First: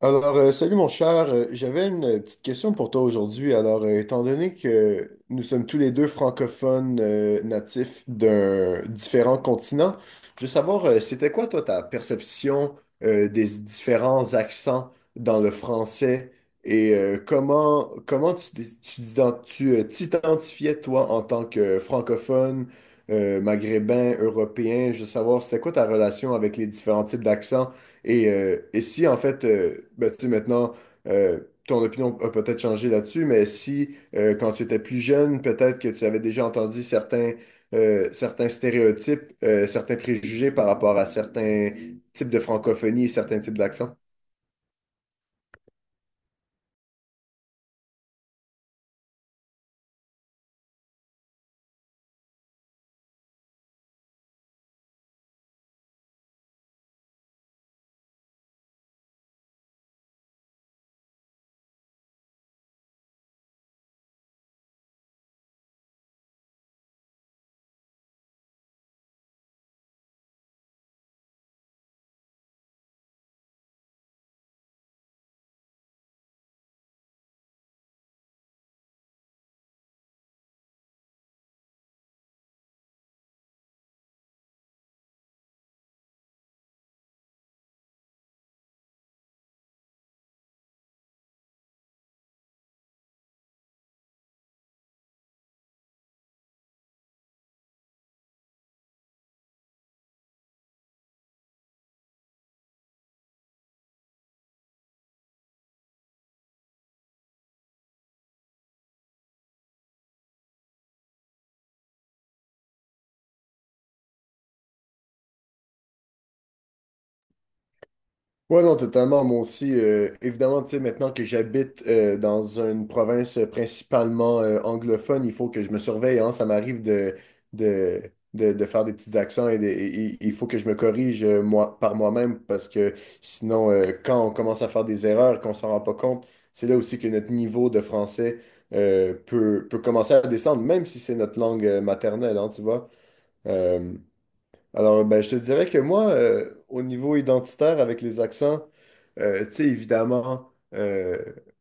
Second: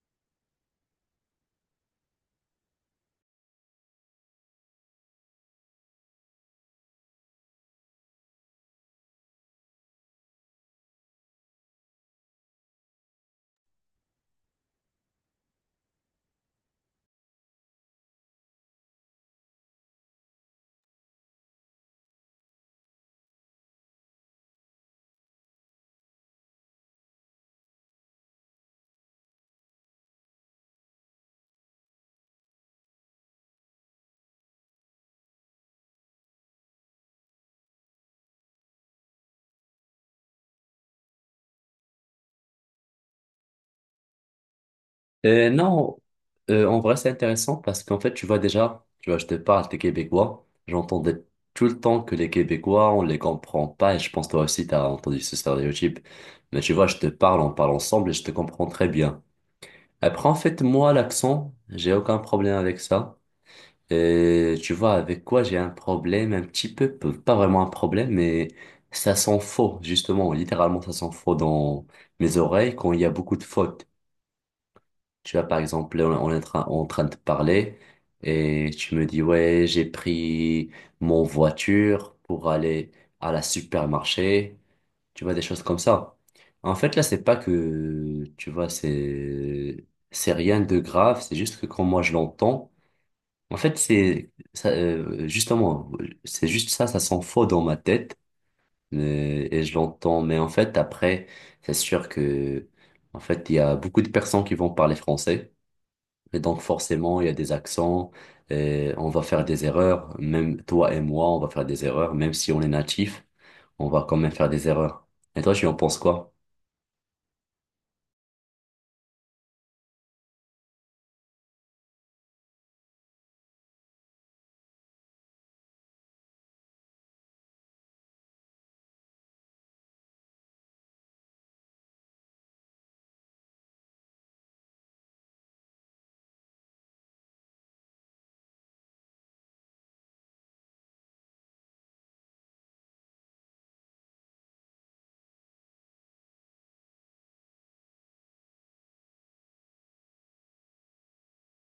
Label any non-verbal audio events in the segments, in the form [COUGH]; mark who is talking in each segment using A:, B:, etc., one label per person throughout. A: Salut mon cher. J'avais une petite question pour toi aujourd'hui. Étant donné que nous sommes tous les deux francophones natifs d'un différent continent, je veux savoir, c'était quoi toi ta perception des différents accents dans le français et comment t'identifiais toi en tant que francophone, maghrébin, européen? Je veux savoir, c'était quoi ta relation avec les différents types d'accents? Et si, en fait, tu sais, maintenant, euh, ton opinion a peut-être changé là-dessus, mais si, quand tu étais plus jeune, peut-être que tu avais déjà entendu certains stéréotypes, certains préjugés par rapport à certains types de francophonie et certains types d'accents.
B: Non, en vrai, c'est intéressant parce qu'en fait, tu vois déjà, tu vois, je te parle des Québécois. J'entendais tout le temps que les Québécois, on les comprend pas et je pense toi aussi, tu as entendu ce stéréotype. Mais tu vois, je te parle, on parle ensemble et je te comprends très bien. Après, en fait, moi, l'accent, j'ai aucun problème avec ça. Et tu vois, avec quoi j'ai un problème, un petit peu, pas vraiment un problème, mais ça sent faux, justement, littéralement, ça sent faux dans mes oreilles quand il y a beaucoup de fautes. Tu vois, par exemple, là, on est en train de parler et tu me dis, ouais, j'ai pris mon voiture pour aller à la supermarché. Tu vois, des choses comme ça. En fait, là, c'est pas que, tu vois, c'est rien de grave. C'est juste que quand moi je l'entends, en fait, c'est, ça, justement, c'est juste ça, ça s'en faux dans ma tête. Et je l'entends. Mais en fait, après, c'est sûr que, en fait, il y a beaucoup de personnes qui vont parler français. Et donc forcément, il y a des accents, et on va faire des erreurs, même toi et moi, on va faire des erreurs, même si on est natif, on va quand même faire des erreurs. Et toi, tu en penses quoi?
A: Ouais, non, totalement. Moi aussi, évidemment, tu sais, maintenant que j'habite dans une province principalement anglophone, il faut que je me surveille, hein. Ça m'arrive de, de, de, de faire des petits accents et il faut que je me corrige moi, par moi-même parce que sinon, quand on commence à faire des erreurs, qu'on s'en rend pas compte, c'est là aussi que notre niveau de français peut commencer à descendre, même si c'est notre langue maternelle, hein, tu vois. Euh, alors, ben, je te dirais que moi, au niveau identitaire avec les accents, tu sais, évidemment,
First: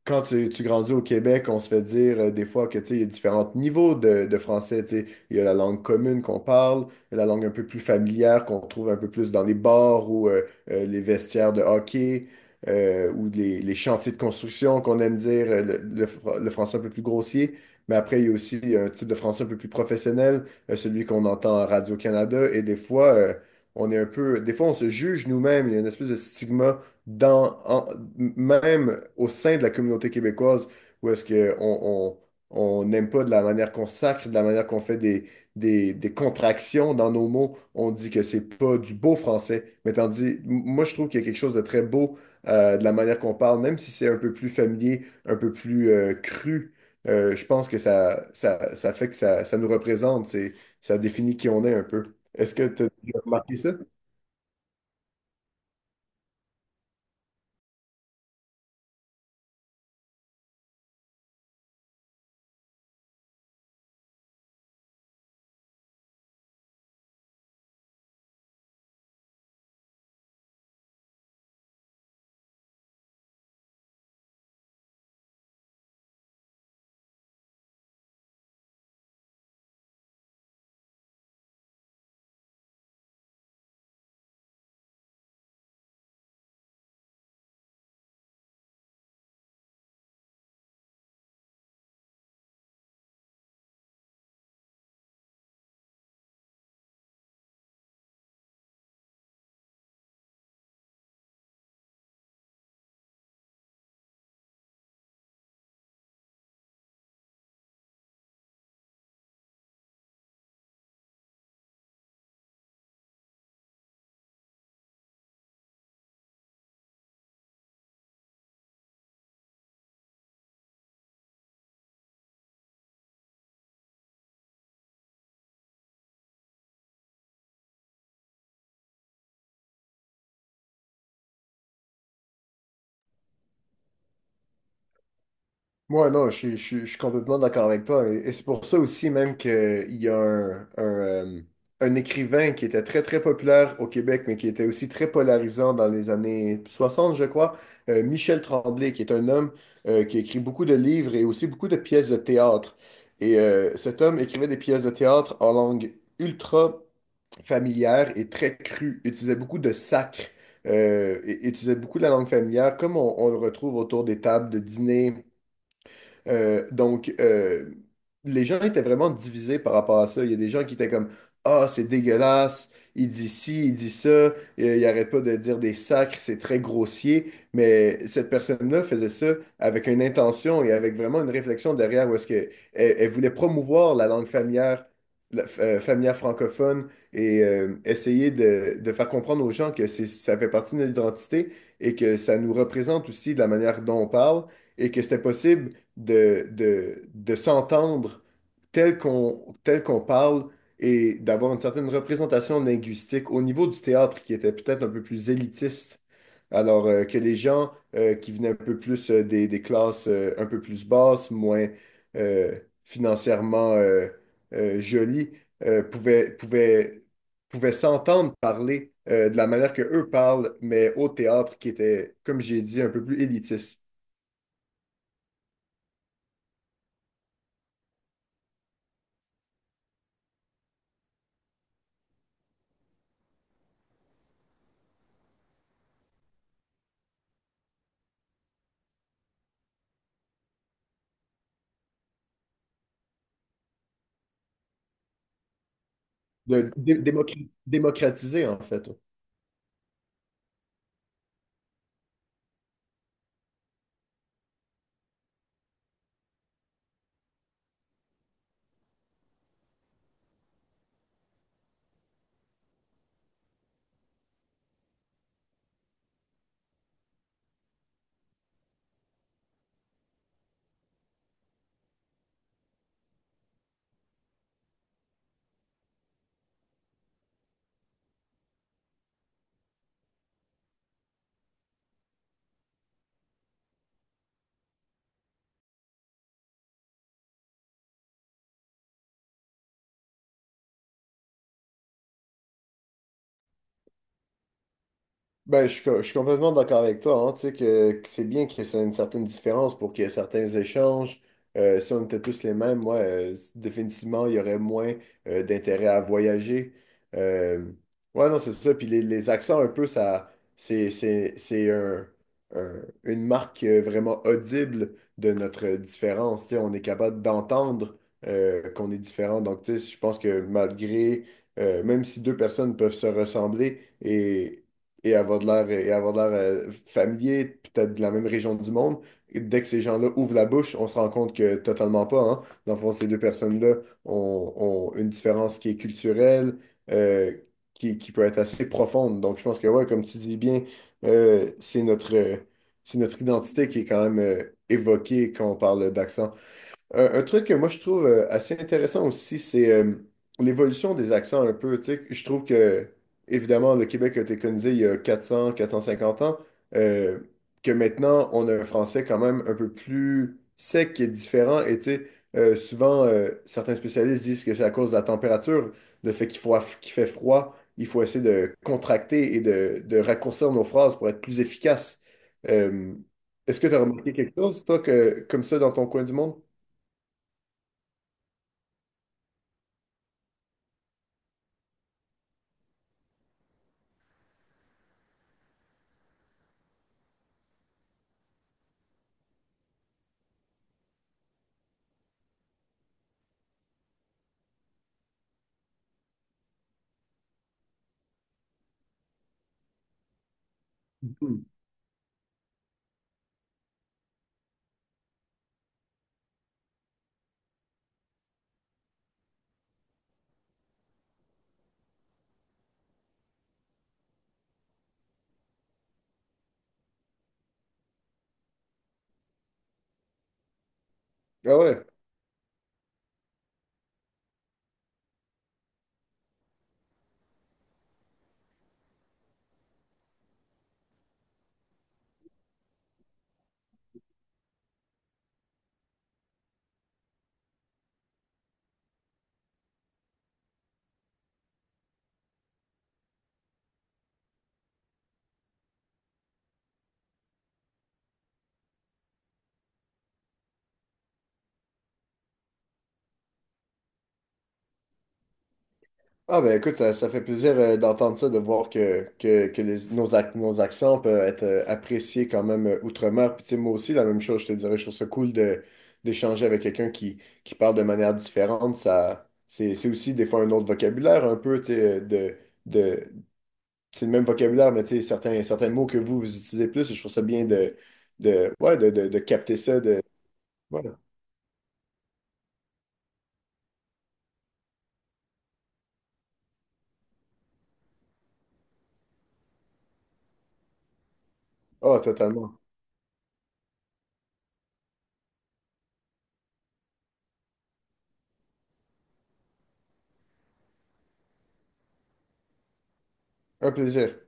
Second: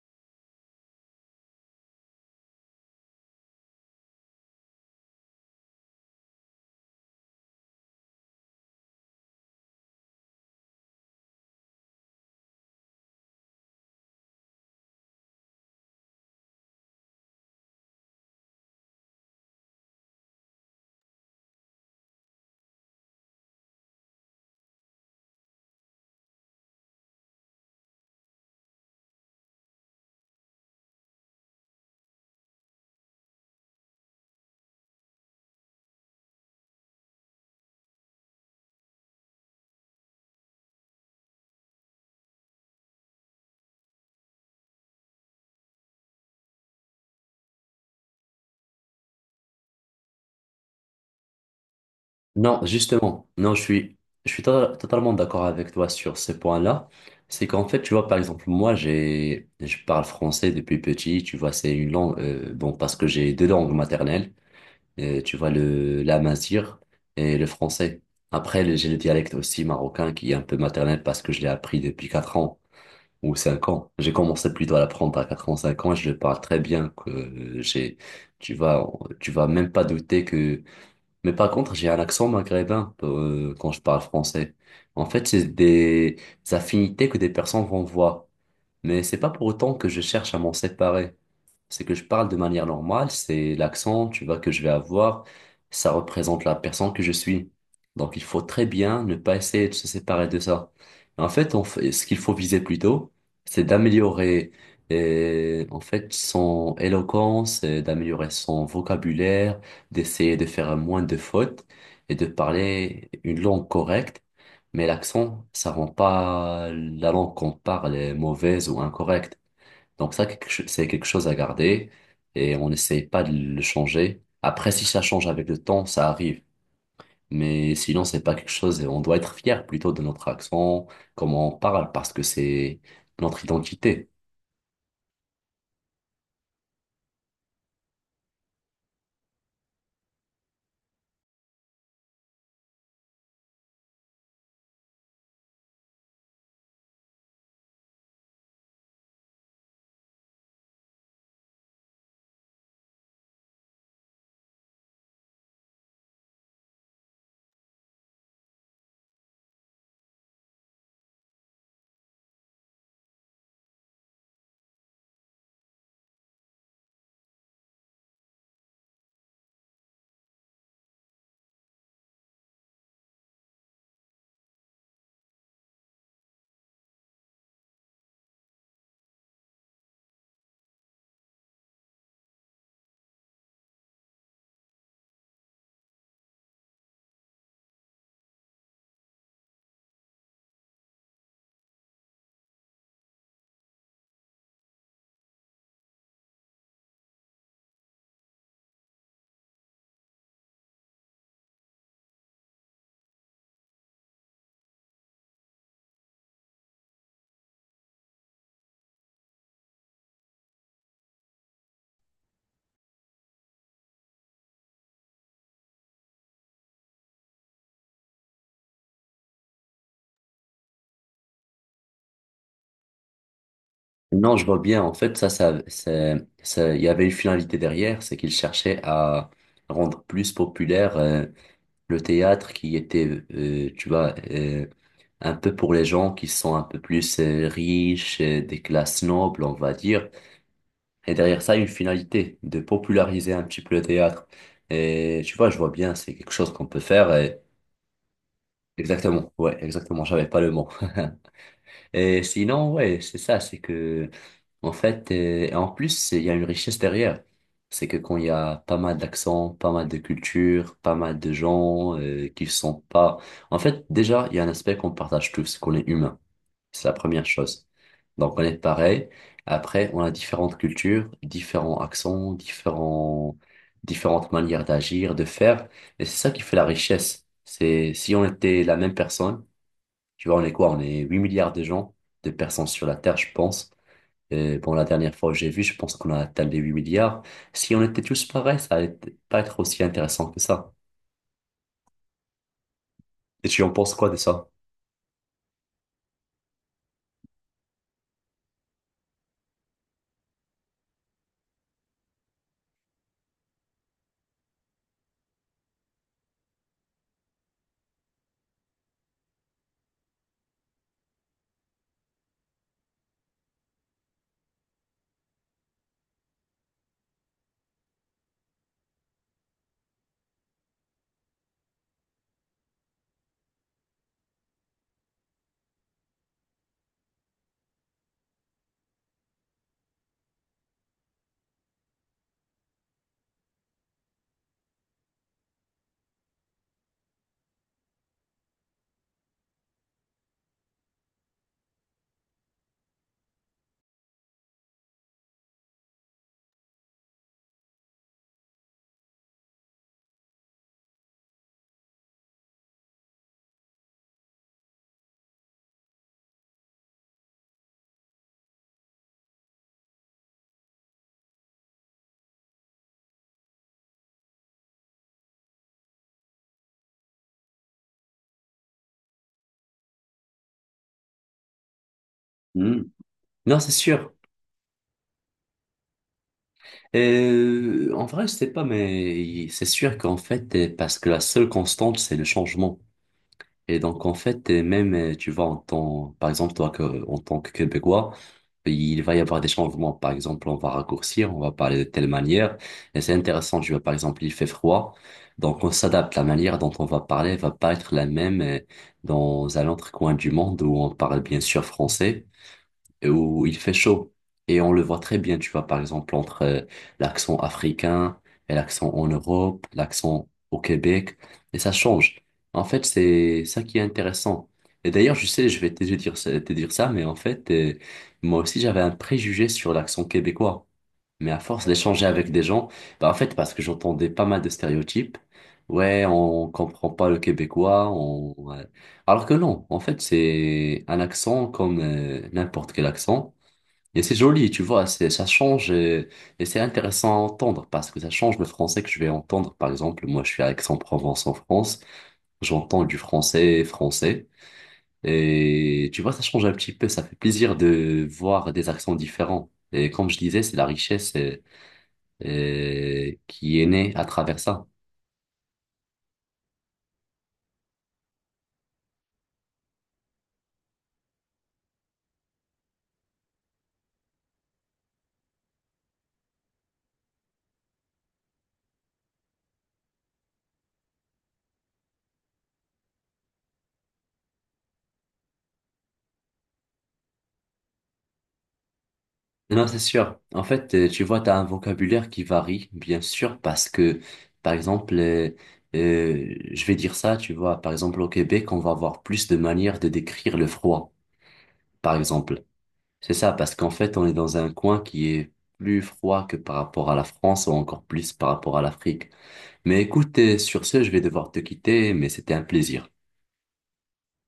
A: quand tu grandis au Québec, on se fait dire des fois que, tu sais, il y a différents niveaux de français, tu sais. Il y a la langue commune qu'on parle, il y a la langue un peu plus familière qu'on trouve un peu plus dans les bars ou les vestiaires de hockey ou les chantiers de construction qu'on aime dire, le français un peu plus grossier. Mais après, il y a aussi un type de français un peu plus professionnel, celui qu'on entend à Radio-Canada. Et des fois, on est un peu, des fois, on se juge nous-mêmes. Il y a une espèce de stigma dans, en- même au sein de la communauté québécoise où est-ce qu'on on n'aime pas de la manière qu'on sacre, de la manière qu'on fait des contractions dans nos mots. On dit que c'est pas du beau français. Mais tandis, moi, je trouve qu'il y a quelque chose de très beau de la manière qu'on parle, même si c'est un peu plus familier, un peu plus cru. Je pense que ça fait que ça nous représente. Ça définit qui on est un peu. Est-ce
B: Non,
A: que tu as
B: justement, non,
A: remarqué ça?
B: totalement d'accord avec toi sur ce point-là. C'est qu'en fait, tu vois, par exemple, moi, je parle français depuis petit, tu vois, c'est une langue, bon, parce que j'ai deux langues maternelles. Tu vois le l'amazigh et le français. Après, j'ai le dialecte aussi marocain qui est un peu maternel parce que je l'ai appris depuis 4 ans ou 5 ans. J'ai commencé plutôt à l'apprendre à 4 ans, 5 ans et je le parle très bien que j'ai tu vas tu vas même pas douter que mais par contre, j'ai un accent maghrébin quand je parle français. En fait, c'est des affinités que des personnes vont voir. Mais c'est pas pour autant que je cherche à m'en séparer. C'est que je parle de manière normale, c'est l'accent, tu vois, que je vais avoir, ça représente la personne que je suis. Donc il faut très bien ne pas essayer de se séparer de ça. En fait, ce qu'il faut viser plutôt, c'est d'améliorer en fait son éloquence, d'améliorer son vocabulaire, d'essayer de faire moins de fautes et de parler une langue correcte mais l'accent, ça rend pas la langue qu'on parle est mauvaise ou incorrecte. Donc ça, c'est quelque chose à garder et on n'essaye pas de le changer. Après, si ça change avec le temps, ça arrive. Mais sinon, c'est pas quelque chose et on doit être fier plutôt de notre accent, comment on parle, parce que c'est notre identité.
A: Moi, non, je suis complètement d'accord avec toi. Et c'est pour ça aussi même qu'il y a un un écrivain qui était très populaire au Québec, mais qui était aussi très polarisant dans les années 60, je crois, Michel Tremblay, qui est un homme qui écrit beaucoup de livres et aussi beaucoup de pièces de théâtre. Et cet homme écrivait des pièces de théâtre en langue ultra familière et très crue, utilisait beaucoup de sacre, et utilisait beaucoup de la langue familière, comme on le retrouve autour des tables de dîner, donc, les gens étaient vraiment divisés par rapport à ça. Il y a des gens qui étaient comme, ah, c'est dégueulasse, il dit ci, il dit ça, il arrête pas de dire des sacres, c'est très grossier. Mais cette personne-là faisait ça avec une intention et avec vraiment une réflexion derrière où est-ce que elle, elle voulait promouvoir la langue familière, familière francophone et essayer de faire comprendre aux gens que ça fait partie de notre identité et que ça nous représente aussi de la manière dont on parle et que c'était possible de s'entendre tel qu'on parle et d'avoir une certaine représentation linguistique au niveau du théâtre qui était peut-être un peu plus élitiste. Alors que les gens qui venaient un peu plus des classes un peu plus basses, moins financièrement jolies, euh, pouvaient, pouvaient, pouvaient s'entendre parler de la manière que eux parlent, mais au théâtre qui était, comme j'ai dit, un peu plus élitiste.
B: Non, je vois bien. En fait, ça, il y avait une finalité derrière, c'est qu'il cherchait à rendre plus populaire le théâtre qui était, euh, tu vois, euh, un peu pour les gens qui sont un peu plus riches, des classes nobles, on va dire. Et derrière ça, une finalité de populariser un petit peu le théâtre. Et tu vois, je vois bien, c'est quelque chose qu'on peut faire. Et-
A: Démocratiser, en fait.
B: Exactement, ouais, exactement, j'avais pas le mot. [LAUGHS] Et sinon, ouais, c'est ça, c'est que en fait, et en plus, il y a une richesse derrière. C'est que quand il y a pas mal d'accents, pas mal de cultures, pas mal de gens qui sont pas... En fait, déjà, il y a un aspect qu'on partage tous, c'est qu'on est humain. C'est la première chose. Donc, on est pareil. Après, on a différentes cultures, différents accents, différents... différentes manières d'agir, de faire. Et c'est ça qui fait la richesse. C'est si on était la même personne, tu vois, on est quoi? On est 8 milliards de gens, de personnes sur la Terre, je pense. Bon, la dernière fois que j'ai vu, je pense qu'on a atteint les 8 milliards. Si on était tous pareils, ça allait pas être aussi intéressant que ça. Et tu en penses quoi de ça?
A: Ben, je suis complètement d'accord avec toi, hein. Tu sais que c'est bien qu'il y ait une certaine différence pour qu'il y ait certains échanges. Si on était tous les mêmes, moi, définitivement, il y aurait moins d'intérêt à voyager. Euh, ouais, non, c'est ça. Puis les accents, un peu, ça, c'est une marque vraiment audible de notre différence. Tu sais, on est capable d'entendre qu'on est différent. Donc, tu sais, je pense que malgré, même si deux personnes peuvent se ressembler, et avoir de l'air familier, peut-être de la même région du monde. Et dès que ces gens-là ouvrent la bouche, on se rend compte que totalement pas, hein. Dans le fond, ces deux personnes-là ont une différence qui est culturelle, euh, qui peut être assez profonde. Donc, je pense que, ouais, comme tu dis bien, euh, c'est notre, euh, c'est notre identité qui est quand même évoquée quand on parle d'accent. Un truc que moi je trouve assez intéressant aussi, c'est l'évolution des accents un peu. Tu sais, je trouve que, évidemment, le Québec a été colonisé il y a quatre cent cinquante ans, euh, que maintenant on a un français quand même un peu plus sec qui est différent. Et tu sais, souvent, certains spécialistes disent que c'est à cause de la température, le fait qu'il faut, qu'il fait froid, il faut essayer de contracter et de raccourcir nos phrases pour être plus efficace.
B: Hmm.
A: Euh, Est-ce
B: Non,
A: que
B: c'est
A: tu as
B: sûr.
A: remarqué quelque chose, toi, que, comme ça dans ton coin du monde?
B: En vrai, je sais pas, mais c'est sûr qu'en fait, parce que la seule constante, c'est le changement. Et donc, en fait, et même, tu vois, en tant, par exemple, toi, que, en tant que Québécois, il va y avoir des changements. Par exemple, on va raccourcir, on va parler de telle manière. Et c'est intéressant, tu vois, par exemple, il fait froid. Donc, on s'adapte. La manière dont on va parler va pas être la même dans un autre coin du monde où on parle bien
A: Hmm.
B: sûr français où il fait chaud. Et on le voit très bien, tu vois, par exemple, entre l'accent africain et l'accent en Europe, l'accent au Québec, et ça change. En fait, c'est ça qui est intéressant. Et d'ailleurs, je sais, je vais te te dire ça, mais en fait, moi aussi, j'avais un préjugé sur l'accent québécois. Mais à
A: Ah
B: force
A: ouais.
B: d'échanger avec des gens, bah en fait, parce que j'entendais pas mal de stéréotypes, ouais, on comprend pas le québécois, on... ouais. Alors que non, en fait, c'est un accent comme n'importe quel accent. Et c'est joli, tu vois, c'est, ça change et, c'est intéressant à entendre parce que ça change le français que je vais entendre. Par exemple, moi, je suis à Aix-en-Provence en France, j'entends du français français et tu vois, ça change un petit peu, ça fait plaisir de voir des accents différents. Et comme je disais, c'est la richesse. Qui est né à travers ça.
A: Ah ben écoute, ça fait plaisir d'entendre ça, de voir que nos accents peuvent être appréciés quand même outre-mer. Puis tu sais, moi aussi, la même chose, je te dirais, je trouve ça cool de, d'échanger avec quelqu'un qui parle de manière différente. Ça, c'est aussi des fois un autre vocabulaire un peu, tu sais, de, c'est le même vocabulaire, mais tu sais, certains mots que vous utilisez plus, je trouve ça bien de capter
B: Non, c'est
A: ça. De,
B: sûr. En fait,
A: ouais.
B: tu vois, tu as un vocabulaire qui varie, bien sûr, parce que, par exemple, je vais dire ça, tu vois, par exemple, au Québec, on va avoir plus de manières de décrire le froid, par
A: Ah,
B: exemple.
A: totalement.
B: C'est ça, parce qu'en fait, on est dans un coin qui est plus froid que par rapport à la France ou encore plus par rapport à l'Afrique. Mais écoute, sur ce, je vais devoir te quitter, mais c'était un plaisir.
A: Un plaisir.